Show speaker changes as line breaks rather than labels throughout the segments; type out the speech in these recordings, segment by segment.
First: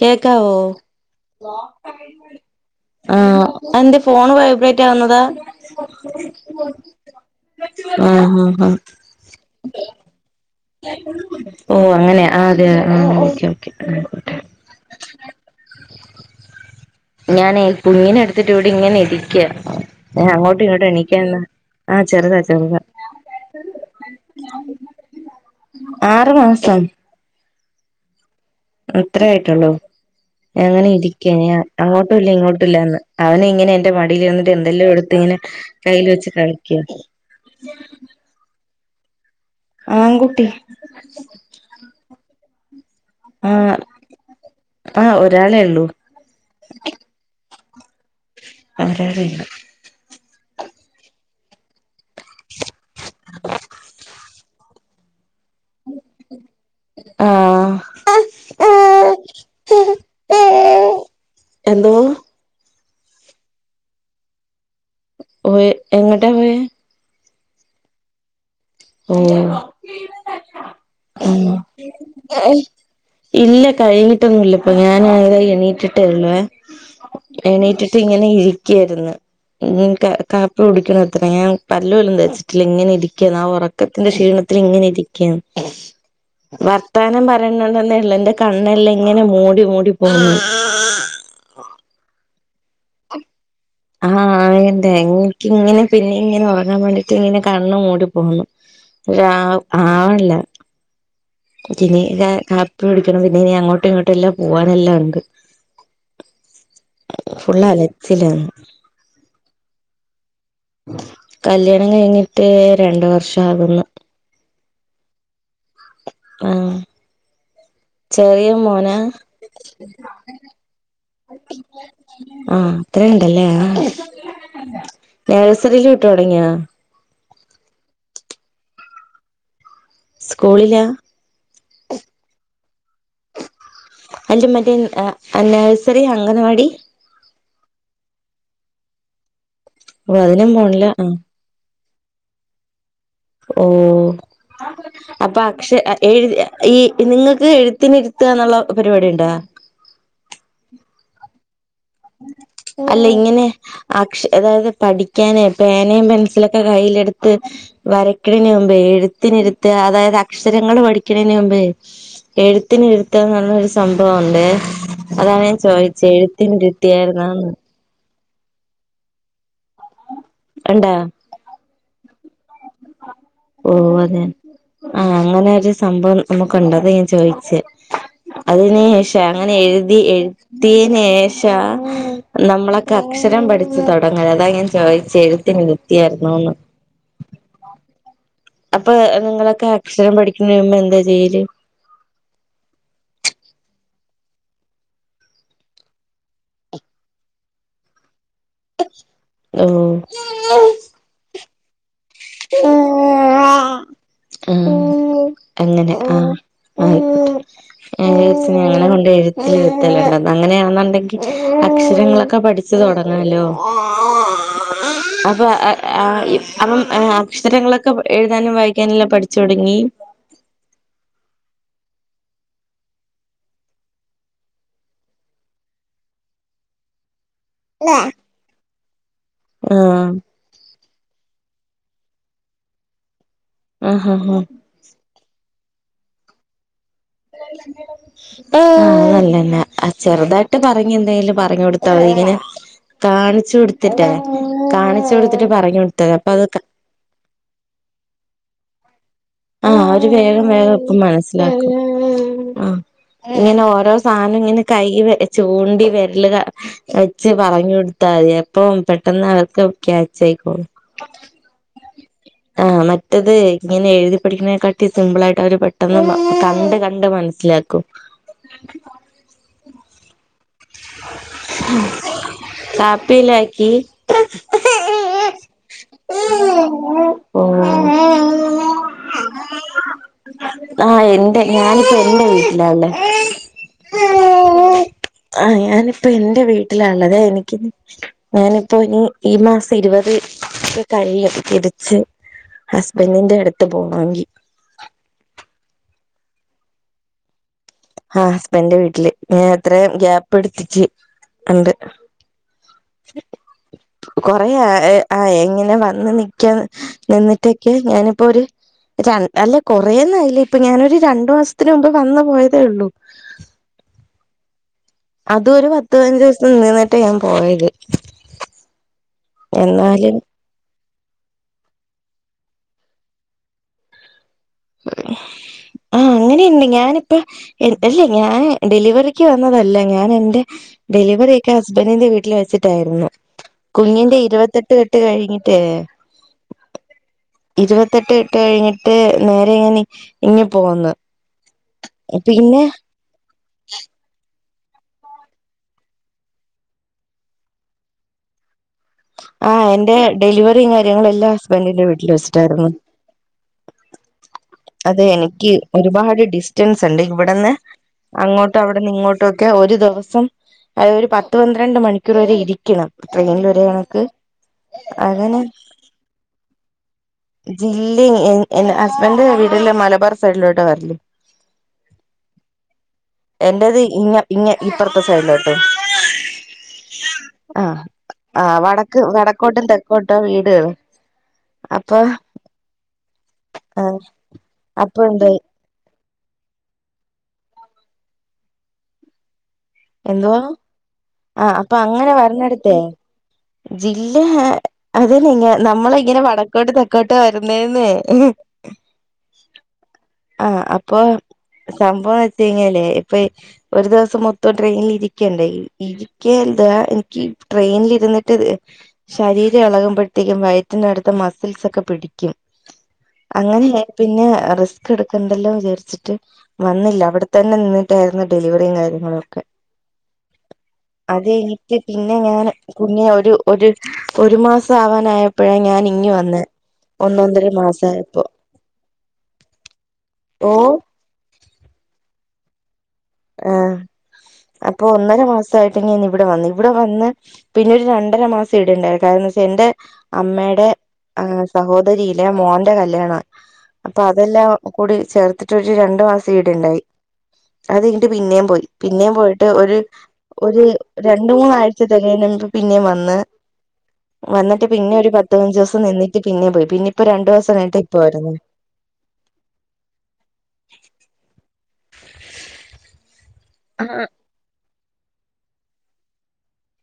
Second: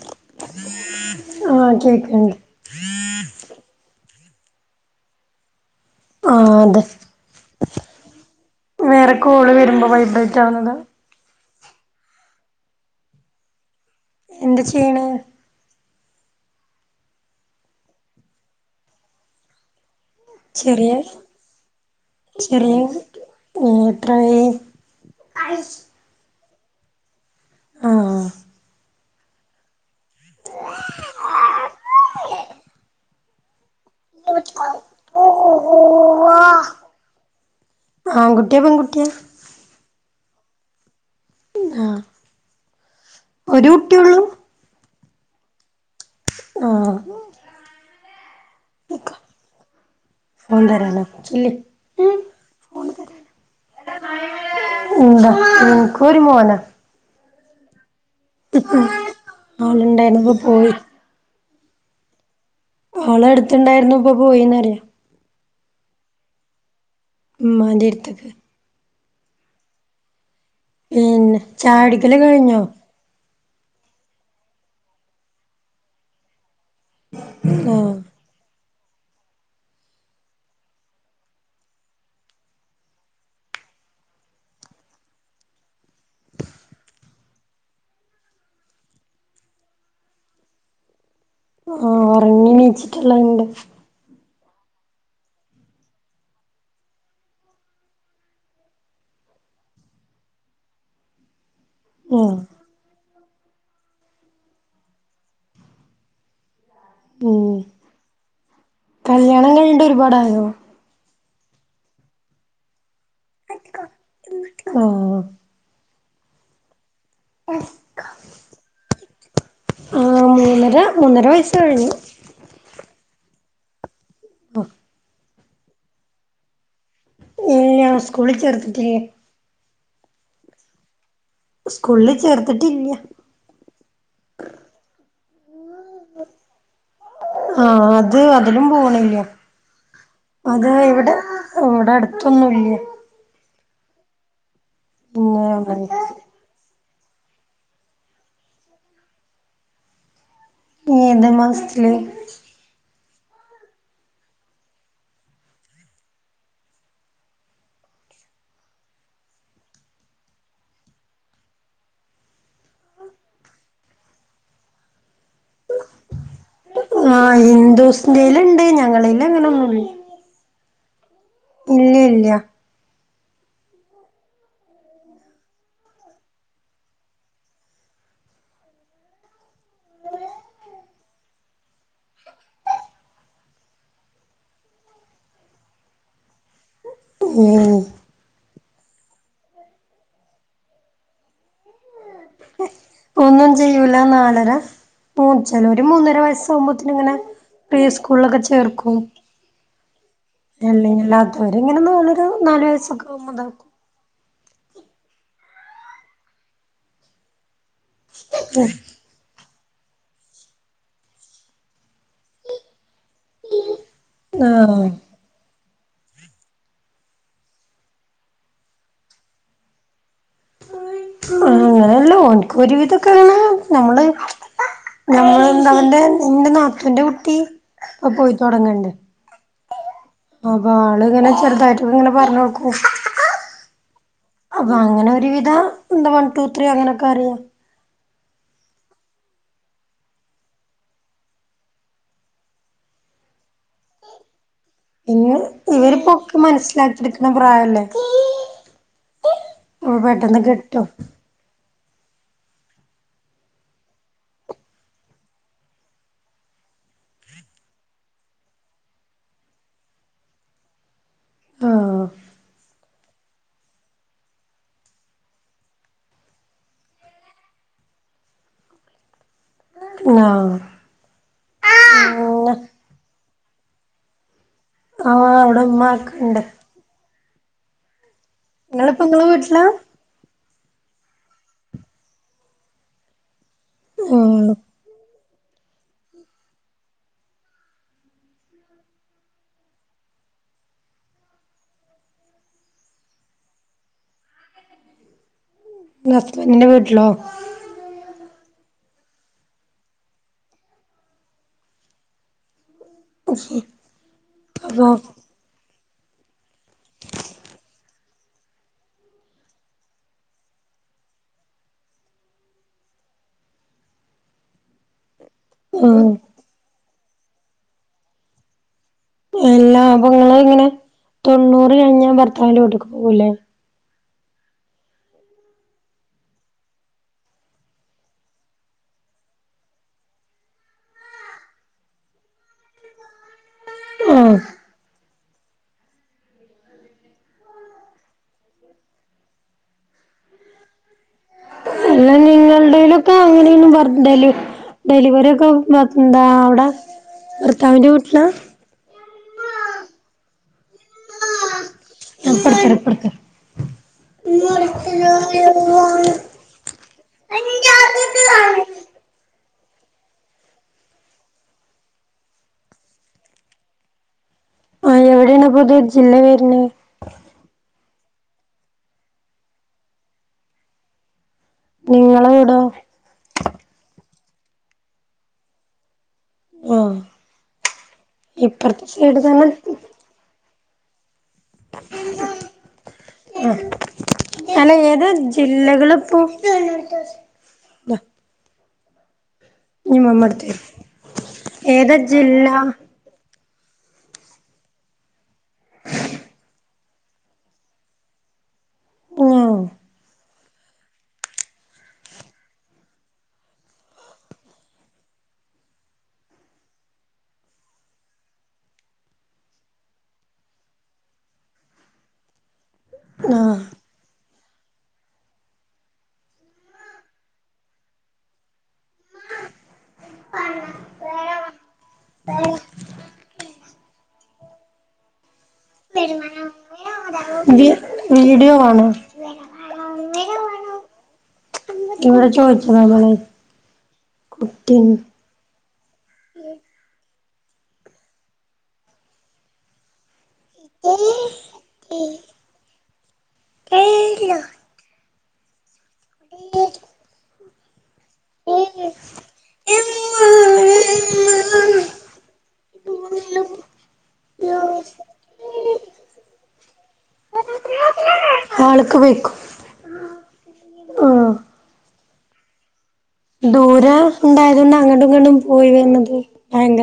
കേക്കാവോ
ആഹ് കേക്ക്ണ്ട്
ആ അഎന്തേ ഫോണ് വൈബ്രേറ്റ് ആവുന്നത്
ആഹ് അതെ
ആഹ് ആഹ് ആഹ്
വേറെ കോള് വരുമ്പോ വൈബ്രേറ്റ് ആവുന്നത്
ഓ അങ്ങനെയ അതെ ആ ഒക്കെ
എന്ത്‌ ചെയ്യണ്
ഞാനെ കുഞ്ഞിനെ എടുത്തിട്ട് ഇവിടെ ഇങ്ങനെ ഇരിക്ക ഏ അങ്ങോട്ടും ഇങ്ങോട്ടും
ചെറിയ
എണിക്കാനുള്ള ആ ചെറുതാ ചെറുതാ
ആ എത്രയി
ആറു മാസം
ആഹ്
അത്ര ആയിട്ടുള്ളൂ അങ്ങനെ ഇരിക്ക ഞ അങ്ങോട്ടുംല്ല ഇങ്ങോട്ടുംമില്ലന്ന് അവന ഇങ്ങനെ എന്റെ മടിൽ ഇരുന്നിട്ട് എന്തെല്ലാ എടുത്ത് ഇങ്ങനെ കയ്ൽ വെച്ച് കളിക്ക
ആൺ കുട്ടിയ പെൺകുട്ടിയ
ആൺകുട്ടി
ആഹ് ഒരു
ആഹ്
കുട്ടിയൊള്ളൂ
ആഹ് ഒരാളേ ഉള്ളൂ
ആഹ്
ഒരാളേ ഉള്ളൂ
ഫോൺ തരാന ചെല്ല് ന്താ നിങ്ങക്കൊരുമോന
ആഹ്
ആളുണ്ടായിനു പ്പ പോയി
എന്തോ
അവള അടുത്തണ്ടായിരുന്നു ഇപ്പൊ പോയിന്നറിയ
ഓ എങ്ങൊട്ടാ പോയെ
മ്മാന്റെട്ത്ത്ക്ക്
ഓ
പിന്നെ
ഉം
ചായുടിക്കല് കഴിഞ്ഞോ
ഇല്ല കഴിഞ്ഞിട്ടൊന്നുല്ല ഇപ്പൊ ഞാൻ ആണെ എണീറ്റ്ട്ടേ ഉള്ളുവെ
ആഹ്
എണീറ്റിട്ട് ഇങ്ങനെ ഇരിക്കായിരുന്നു ഇനി എ ക കാപ്പി കുടിക്കണ ത്ര ഞാൻ പല്ലുപോലും തേച്ചിട്ടില്ല ഇങ്ങനെ ഇരിക്ക ആ ഉറ ക്കത്തിന്റെ ക്ഷീണത്തിൽ ഇങ്ങനെ ഇരിക്കാണ് വർത്താനം പറയണണ്ടെന്നേ ഉള്ളു എന്റെ കണ്ണെല്ലാം ഇങ്ങനെ മൂടി മൂടി പോവുന്നു
ആഹ് ഉറങ്ങി എണീറ്റിട്ടെല്ലാണ്ട്
ആഹ് ആയെന്ത എനിക്ക് ഇങ്ങനെ പിന്നേം ഇങ്ങനെ ഉറങ്ങാൻ വേണ്ടിട്ട് ഇങ്ങനെ കണ്ണു മൂടി പോവുന്നു ഒരാവ്‌ ആവ്ണ്ല്ല പിന്നീട്
ആഹ്
കാപ്പികുടിക്കണം പിന്നെ ഇനി അങ്ങോട്ടും ഇങ്ങോട്ടും എല്ലാം പോവാന് എല്ലാം ഉണ്ട്
ഉം
ഫുള്ള് അലച്ചിലാ
കല്യാണം കഴിഞ്ഞിട്ട് ഒരുപാടായോ
കല്യാണം കഴിഞ്ഞിട്ട് രണ്ട് വർഷം ആകുന്നു
ആഹ്
ആഹ് ചെറിയ മോന
ആഹ് മൂന്നര മൂന്നര വയസ്സ് കഴിഞ്ഞു
ആഹ് അത്രണ്ടല്ലേ ആഹ്
വഹ്
നേഴ്സറില് വിട്ടു തുടങ്ങിയോ
ഇല്ല്യ സ്കൂളിൽ ചേർത്തിട്ടില്ല
സ്കൂളില
സ്കൂളില് ചേർത്തിട്ടില്ല
അല്ല മറ്റേ നേഴ്സറി അംഗൻവാടി
ആഹ് അത് അതിലും പോണില്ല്യ
ഓ അതിനും
അത്
പോണില്ല
ഇവിടെ
ആഹ്
ഇവിടെ അടുത്തൊന്നുംല്ല്യ
ഓ അപ്പ അക്ഷ
പിന്നെ
എഴുതിയ ഈ നിങ്ങൾക്ക് എഴുത്തിനി ഇരുത്ത ന്നുള്ള പരിപാടി ഉണ്ടോ
ഏത് മാസത്തില്
അല്ല ഇങ്ങനെ അക്ഷ അതായത് പഠിക്കാനെ പേനയും പെൻസിലൊക്കെ കയ്യിലെടുത്ത് വരയ്ക്കണന് മുമ്പേ എഴുത്തിന് ഇരുത്ത അതായത് അക്ഷരങ്ങള് പഠിക്കണതിന് മുമ്പേ എഴുത്തിന് ഇരുത്തന്നറഞ്ഞരു സംഭവംണ്ടെ അതാണ് ഞാൻ ചോദിച്ചേ എഴുത്തിന് ഇരു-
ആഹ് ഹിന്ദുസിന്റെല് ഇണ്ട് ഞങ്ങളേല് അങ്ങനൊന്നും ഇ -
ഇ ണ്ടാ
ഇല്ല്യല്ല്യ
ഓഹ് അതെ ആഹ് അങ്ങനെ ഒരു സംഭവം നമ്മക്ക് ഉണ്ട് അതാ ഞാൻ ചോയിച്ചേ അതിന് ശേ അങ്ങനെ എഴുതി എ- തിനേഷ നമ്മളൊക്കെ അക്ഷരം പഠിച്ചു തുടങ്ങല് അതാ ഞാൻ ചോയ്ച്ചേ എഴുത്തിന് ര്ത്തിയായിരുന്നുന്ന്
ഉം
അപ്പൊ നിങ്ങളൊക്കെ അക്ഷരം പഠിക്കുന്നതിന് മുമ്പ് എന്താ ചെയ്യല്
ഒന്നും ചെയ്യൂല നാലര മൂ ചെലൊര് മൂന്നര വയസ്സാകുമ്പോത്തിന് ഇങ്ങനെ പ്രീ സ്കൂളിലൊക്കെ ചേർക്കും
ഉം
രണ്ടിലും അല്ലാത്തവര് ഇങ്ങനൊരു നാല് വയസ്സൊക്കെ ആകുമ്പോ താക്കും
ആഹ് അങ്ങനെ ആഹ് ആയിക്കോട്ടെ ഞാൻ വിചാരിച്ച് ഇനി അങ്ങനെ കൊണ്ട് എഴു ത്തിലുള്ളത് അങ്ങനെയാണെന്നുണ്ടെങ്കിൽ അക്ഷരങ്ങളൊക്കെ പഠിച്ച് തുട- ങ്ങാലോ
ആഹ്
അപ്പൊ അ ആ അപ്പം ഏഹ് അക്ഷരങ്ങളൊക്കെ എഴുതാനും വായിക്കാനും എല്ലാം പഠിച്ചു തുടങ്ങി
ആഹ് അങ്ങനെയല്ല ഓൻക്ക് ഒരു വിതൊക്കെ നമ്മള് ഞമ്മള് [unintelligible] ന്റെ നാത്തൂന്റെ കുട്ടി ഇപ്പ പോയിതൊടങ്ണ്ട്
ആഹ്
അപ്പൊ ആള് ഇങ്ങനെ ചെറുതായിട്ടൊക്കങ്ങനെ പറഞ്ഞൊട്ക്കു
ആഹ് ആഹ് ആഹ്
അപ്പൊ അങ്ങനെ ഒരു വിധം എന്താ വൺ ടു ത്രീ അങ്ങനെയൊക്കെ അറിയാം
[inaudible] ആഹ് അല്ലല്ല ചെറുതായിട്ട് പറഞ്ഞ എന്തെങ്കിലും പറഞ് കൊടുത്താ മതി ഇവന് കാണിച്ചു കൊടുത്തിട്ടേ കാണിച്ചു കൊടുത്തിട്ട് പറഞ്ഞ് കൊടുത്ത മതി അപ്പ അത്
ന്റട്ത് നിക്കുന്ന പ്രായല്ലേ
ആഹ്
അപ്പൊ
അവര്
പെട്ടെന്ന്
വേഗം വേഗം
കിട്ടും
ഇപ്പം മനസ്സിലാക്കും ആഹ് ഇങ്ങനെ ഓരോ സാധനം ഇങ്ങനെ കൈ ചൂണ്ടി വിരലു ക വെച്ച് പറഞ്ഞു കൊടുത്താ മതി അപ്പൊ പെട്ടെന്ന് അവർക്ക് ക്യാച്ച് ആയിക്കോളും.
ആഹ്
ആഹ് മറ്റത് ഇങ്ങനെ എഴുതി പഠിക്കതിനെക്കാട്ടി സിമ്പിളായിട്ട് അവര് പെട്ടെന്ന് കണ്ട് കണ്ട് മനസ്സിലാക്കും.
ആഹ് പിന്നെ
കാപ്പിലാക്കി
ആഹ് അവിടെ ഉമ്മ യാക്കണ്ട്
ഓ
നിങ്ങളിപ്പോ നിങ്ങടെ വീട്ടിലാ
ആഹ് എന്റെ ഞാനിപ്പോ എൻ്റെ വീട്ടിലാ ഉള്ളെ
ഉം
ആഹ് ഞാനിപ്പ എൻ്റെ വീട്ടിലാ ഉള്ളതെ എനിക്ക് ഞാനിപ്പോ ഇനി ഈ മാസം ഇരുപത്ക്കെ കഴിയും തിരിച്ച് ഹസ്ബൻിന്റെ അടുത്ത് പോണോങ്കി
നീ ഹസ്ബൻ്റിൻ്റെ വീട്ടിലോ
ആഹ് ഹസ്ബന്റിന്റെ വീട്ടില് ഞാൻ എത്രയും ഗ്യാപ്പ് എടുത്തിട്ട് ഉണ്ട്. കൊറെ
അപ്പൊ
ആയി എങ്ങനെ വന്ന് നി നിന്നിട്ടൊക്കെ ഞാനിപ്പോ ഒര് രണ് അല്ല കൊറേഒന്നു അയില്ല ഇപ്പൊ ഞാനൊരു രണ്ടു മാസത്തിന് മുമ്പ് വന്ന് പോയതേ ഉള്ളൂ. അതുവൊരു പത്ത്
ഉം
പതിനഞ്ചു ദിവസം നിന്നിട്ട് ഞാൻ പോയത്
എല്ലാ അപ്പൊ
എന്നാലും
നിങ്ങള് ഇങ്ങനെ തൊണ്ണൂറ് കഴിഞ്ഞാ ഭർത്താവിന്റെ വിട്ട്ക്ക് പോകൂല്ലേ [inaudible]
ആഹ് അങ്ങനെയുണ്ട് ഞാനിപ്പ അല്ല ഞാന് ഡെലിവറിക്ക് വന്നതല്ല ഞാൻ എൻ്റെ ഡെലിവെറിയൊക്കെ ഹസ്ബൻ്റിന്റെ വീട്ട്‌ല് വെച്ചിട്ടായിരുന്നു. കുഞ്ഞിന്റെ
ആഹ്
ഇരുവത്തെട്ട് കെട്ട് കഴിഞ്ഞിട്ടേ ഇരുവ ത്തെട്ട് കെട്ട് കഴിഞ്ഞിട്ട് നേരെ ഇന്നി ഇങ്ങി പോന്ന്.
എല്ലാം
പിന്നെ
നിങ്ങൾടേലും പ്പ അങ്ങനേയൊന്നും പറഞ്ഞ് ഡെല് ഡെലിവറി ഒക്കെ മ്മാത് ന്താ അവ്ടെ ഭർത്താവ്ൻ്റെ വീട്ട്ലാ.
ആഹ് എന്റെ ഡെലിവറിയും കാര്യങ്ങളും എല്ലാം ഹസ്ബൻ്റിന്റെ വീട്ട്‌ല് വെച്ചിട്ടായിരുന്നു.
ഇപ്പട്ത്തെരാ ഇപ്പട്ത്തെരാ
അതെ എനിക്ക് ഒരുപാട് ഡിസ്റ്റൻസ് ണ്ട് ഇവടന്ന് അങ്ങോട്ട് അവ വട്ന്ന് ഇങ്ങോട്ടൊക്കെ ഒര് ദിവസം അത് ഒരു പത്ത്, പന്ത്രണ്ട് മണിക്കൂർ വരെ ഇരിക്കണം. ട്രെയിനില് ഒരു കണക്ക്
ആഹ്
അതെന്നെ
എവിടെയാണ് അപ്പൊ ഇത് ജില്ല വരുന്നെ
ജില്ലേം എൻഎൻ്റെ ഹസ്ബൻ്റ് വീട്ടില് മലബാർ സൈഡിലോട്ടാ വര്‌ല്
നിങ്ങളെ വീടോ?
എന്റേത് ഇങ്ങ ഇങ്ങ ഇപ്പർത്തെ സൈഡിലോട്ടും.
ആഹ് ഇപ്പർത്തെ
ത് വടക്കോട്ടും, തെക്കോട്ടുവാ വീട്കള്. അപ്പൊ ആഹ് അപ്പൊ എന്ത്
ജില്ലകള്പ്പൊ ഇനി മമ്മ
എന്തുവാ.
എടുത്ത് തരും
ആഹ് അപ്പൊ
ഏതാ
അങ്ങനെ
ജില്ല
വര്ണേടത്തേ ജില്ലാ അത് നിങ്ങ നമ്മള് ഇങ്ങനെ വടക്കോട്ട്, തെ ക്കോട്ടൊ വരുന്നേന്നെ
ആഹ്
ആഹ് അപ്പൊ സംഭവം വെച്ചെയിഞ്ഞലേ ഇപ്പൊ യി ഒരു ദിവസം മൊത്തം ട്രെയിനിലി രിക്കണ്ടേ. ഇരി ഇരിക്ക ന്താ എനിക്ക് ട്രെയിൻൽ ഇര്ന്ന്ട്ട് ശരീരം എളകുമ്പൊഴത്തേക്കും വയറ്റിന്റെ ട്ത്ത് മസിൽസ് ഒക്കെ പിടിക്കും.
ആഹ്
അങ്ങനെ പിന്നെ റിസ്ക്ക് എട്ക്കണ്ടല്ലോ വിചാരിച്ചിട്ട് വന്നില്ല അവ്ടെ തന്നെ നിന്ന്ട്ടായിരുന്നു ഡെലിവറിയും കാര്യങ്ങളൊക്കെ
[unintelligible]
അതേയ് എനിക്ക് പിന്നെ ഞാന് കുഞ്ഞിന് ഒരു ഒര് ഒരു മാസം ആവാനായപ്പൊഴാ ഞാന് ഇങ്ങ് വന്നേ. ഒന്നൊന്നര മാസായപ്പൊ.
വ്ടിയോ ആണ്.
ഓഹ്
ഇവടെ ചോദിച്ചതാ. വ്ളെ
ആഹ്. അപ്പൊ ഒന്നര മാസം സ്തായിട്ട് നി ഇവ്ടെ വന്നെ. ഇവ്ടെ വന്ന് പിന്നെ രണ്ടര മാസം ഇടേണ്ടായിര്ന്ന്. കാരണം വെച്ചാ എന്റെ അമ്മേടെ ആഹ് സഹോദരിയിലെ മോന്റെ കല്യാണാ. അപ്പൊ അതെല്ലാം കൂടി ചേർതിട്ടൊര് രണ്ട് മാസം ഈ ടേണ്ടായി. അതേഞ്ഞിട്ട് പിന്നേം പോയി. പിന്നേയും പോയിട്ട് ഒര് ഒര് രണ്ട്, മൂന്നാഴ്ച തെകയ്ന്നന്ന് പിന്നേം വന്ന്. വന്നിട്ട് പിന്നെ ഒരു പത്തു പയിഞ്ചോ സം നിന്നിട്ട് പിന്നെയും പോയി. പിന്നെ പ്പൊ രണ്ടു ദിവസായിട്ട് ഇപ്പം വരുന്ന്.
ആൾക്ക് വെയ്ക്കൊ ദൂര
ആഹ്
ണ്ടായതു കൊണ്ട് അങ്ങട്ടും, ഇങ്ങട്ടും പോയി വെര്നെത്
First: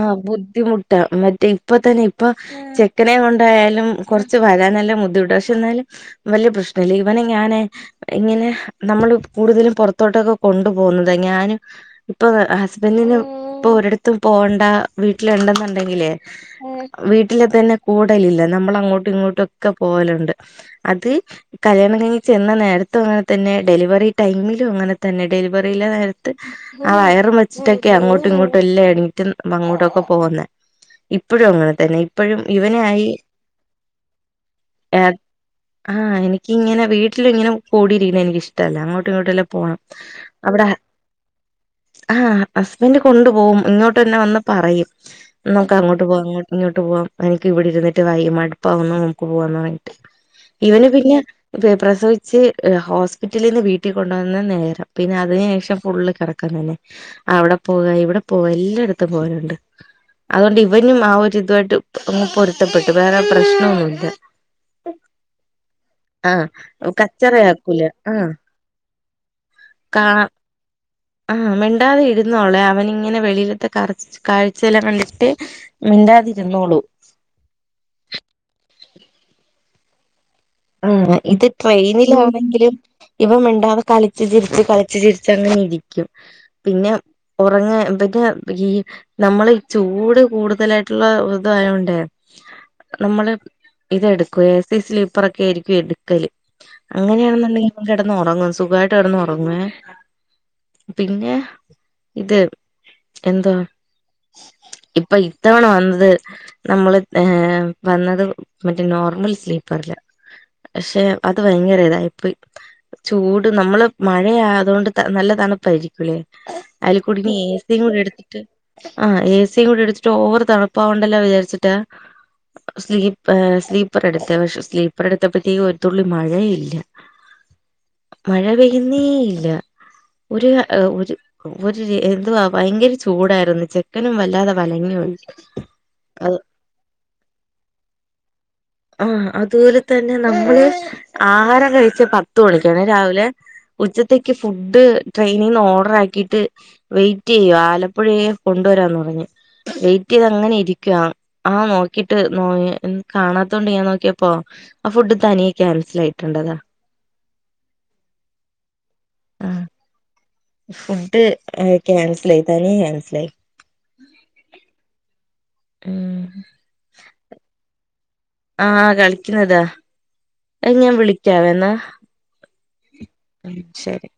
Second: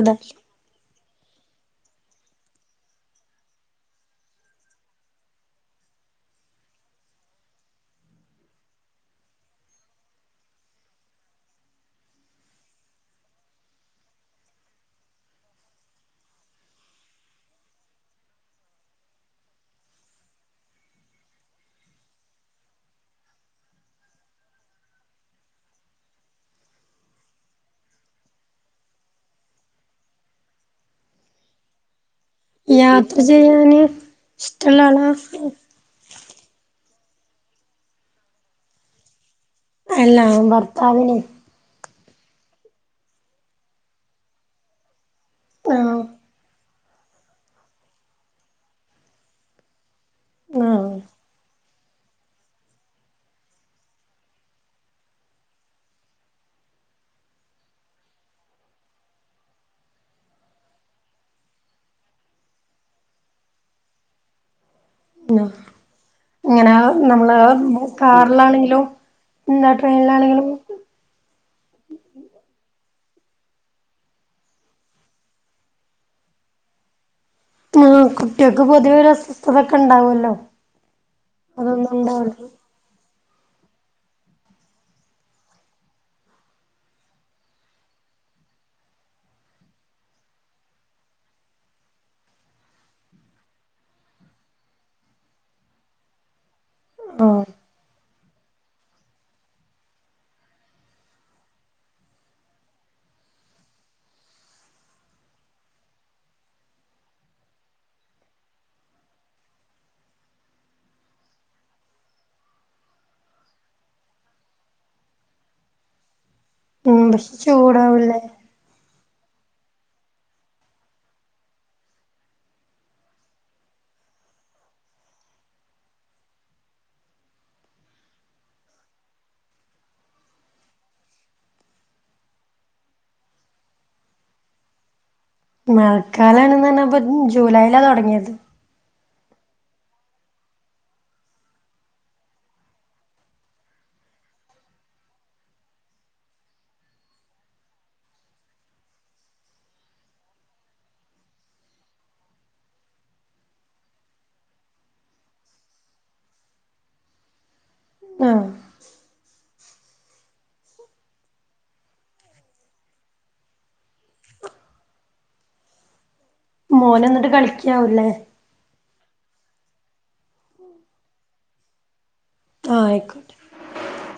ആഹ് ബുദ്ധിമുട്ടാ. മറ്റേ ഇപ്പൊ തന്നെ ഇപ്പൊ ചെക്കനെ കൊണ്ടായാലും കൊറച്ച് വരാൻ നല്ല ബുദ്ധിമുട്ട പക്ഷെ എന്നാലും വല്യ പ്രശ്നമില്ല ഇവനെ ഞാനെ ഇങ്ങനെ നമ്മള് കൂടുതലും പൊറത്തോട്ടൊക്കെ കൊണ്ടു പോകുന്നതാ ഞാനും ഇപ്പൊ ഹസ്ബൻന്റിനും ഇപ്പൊ ഒരിടത്തും പോണ്ടാ വീട്ടിലുണ്ടെന്നുണ്ടെങ്കിലേ വീട്ടില് തന്നെ കൂടലില്ല നമ്മൾ അങ്ങോട്ടും ഇങ്ങോട്ടൊക്കെ പോവലുണ്ട് അത് കല്യാണം കഴിഞ്ഞ് ചെന്ന നേരത്തും അങ്ങനെ തന്നെയാ ഡെലിവറി ടൈമിലും അങ്ങനെ തന്നെ ഡെലിവറിയിലെ നേരത്ത് ആഹ് വയറും വച്ചിട്ടൊക്കെയാ അങ്ങോട്ടും ഇങ്ങോട്ടും എല്ലാം എടെയും റ്റുൻ മങ്ങോടൊക്കെ പോകുന്നെ ഇപ്പോഴും അങ്ങനെ തന്നെയെ
യാത്ര ചെയ്യാന് ഇഷ്ടമുള്ള ആളാ
ആഹ് എനിക്കിങ്ങനെവീട്ടില് ഇങ്ങനെ കൂടിരിക്കണെ എനിക്കിഷ്ടല്ല അങ്ങോട്ടും ഇങ്ങോട്ടും എല്ലാം പോണം
അല്ല ഭർത്താവിനെ
ആഹ് ഹസ്ബൻഡ് കൊണ്ടു പോകും ഇങ്ങോട്ട്ന്നെ വന്ന് പറയും നമുക്ക്
ആഹ്
അങ്ങോട്ട് പോവാ ഇങ്ങോട്ട് പോവാം എനിക്ക് ഇവിടെ ഇരുന്നിട്ട് വയ് മടുപ്പാവന്ന് നമുക്ക് പോവാന്ന് പറയും
ആഹ്
ഇവന് പിന്നെ വേ പ്രസവിച്ച് ഹോസ്പിറ്റലിന്ന് വീട്ടിൽ കൊണ്ടു വന്ന നേരം പിന്നെ അതിനു ശേഷം ഫുള്ള് കറക്ക ക്കം തന്നെ അവിടെ പോകവ ഇവിടെ പോവാ എല്ലായിടത്തും പോലുണ്ട് അതുകൊണ്ട് ഇവനും ആ ഒരീതുമായിട്ട് അങ്ങ് പൊരുത്തപ്പെട്ടു വേറെ പ്രശ്നമൊന്നുമില്ല
ആഹ്
ആഹ്
ഇങ്ങനെ നമ്മള്
കച്ചറയാക്കൂല ആഹ്
കാറിലാണെങ്കിലോ എന്ന
കാ
ട്രെയിനിലാണെങ്കിലും
ആഹ് മിണ്ടാതെ ഇരുന്നോളെ അവൻ ഇങ്ങനെ വെളിയിലത്തെ കർച്ച് കാഴ്ചയെല്ലാം കണ്ടിട്ട് മിണ്ടാതിരുന്നൊളും
ആഹ് കുട്ടികക്ക് പൊതുവെ ഒരു അസ്വസ്ഥതൊക്കെ ഉണ്ടാവുമല്ലോ
ഉം ഇത്
അതൊന്നും ഉണ്ടാവില്ല
ട്രെയിനിലാണെങ്കിലും ഇവൻ മിണ്ടാതെ കളിച്ചു ചിരിച്ച് കളിച്ചു ചിരിച്ച് അങ്ങനെ ഇരിക്കും പിന്നെ ഉറങ്ങ ബിന്നെ ഈ നമ്മള് ഈ ചൂട് കൂടുതലായിട്ടുള്ള ഇതായോണ്ടെ നമ്മള് ഇതെടുക്കുവെ എ സി സ്ലീപ്പറോക്കെ ആയിരിക്കും എടുക്കല്
ആഹ്
അങ്ങനെയണെന്നുണ്ടെങ്കിൽ അവൻ കിടന്നു ഉറങ്ങും സുഖമായിട്ട് കിടന്ന് ഉറങ്ങുവേ പിന്നെ ഇത് എന്തുവാ ഇപ്പൊ ഇത്തവണ വന്നത് നമ്മള് ഏഹ് വന്നത് മറ്റേ നോർമൽ സ്ലീപ്പറില പക്ഷെ അത് ഭയങ്കര ഇതായിപ്പോയി ചൂട് നമ്മള് മഴയാത കൊണ്ട് നല്ല തണുപ്പായിരിക്കുംല്ലേ
ഉം
അതിൽക്കൂടി
പക്ഷെ
ഇനി ഏസിയും കൂടി
ചൂടാവൂലേ
എടുത്തിട്ട് ആഹ് എ സിയും കൂടി എടുത്തിട്ട് ഓവർ തണുപ്പ് ആകണ്ടല്ലോ വിചാരിച്ചിട്ടാ സ്ലീപ് ആ സ്ലീപ്പർ എടുത്തേ പക്ഷേ സ്ലീപ് പ്പറെടുത്തപ്പത്തേക്കും ഒരുത്തുള്ളി മഴയ ഇല്ല മഴ പെയ്യുന്നേ ഇല്ല ഒരു കാ ഒരു ഒരു രേ എന്തുവാ ഭയങ്കര ചൂടായിരുന്നു ചെക്കനും വല്ലാതെ വലഞ്ഞു പോയി അത്
മഴക്കാലണന്ന് പറഞ്ഞ ഇപ്പൊ ജൂലൈയിലാ തുടങ്ങിയത്
ആഹ് അതുപോലെ തന്നെ നമ്മള് ആഹാരം കഴിിച്ച പത്തു മണിക്കാണേ രാവിലെ ഉച്ചത്തേക്ക് ഫുഡ് ട്രെയിനിന്ന് ഓർഡർ ആക്കിയിട്ട് വെയിറ്റ് ചെയ്യുവാ ആലപ്പുഴയ കൊണ്ടുവരാന്ന് പറഞ്ഞു വെയിറ്റ് ചെയ്ത് അങ്ങനെ ഇരിക്കുവാ ആ നോക്കിട്ട് നോ കാണാത്ത ത്തോണ്ട് ഞാൻ നോക്കിയപ്പോ ആ ഫുഡ് തനിയ ക്യാൻസൽ ആയിട്ടുണ്ടതാ
ആ
ആഹ് ഫുഡ് ക്യാൻസൽയി തനിയെ ക്യാൻസിലായി ഉം
മോനൊ ന്നിട്ട് കളിക്ക്യാവൂല്ലേ
ആഹ കളിക്കുന്നതാ എങ്ങഞാൻ വിളിക്ക വ എന്നാ
ആഹ് ആയിക്കോട്ടെ
ഉം ശരി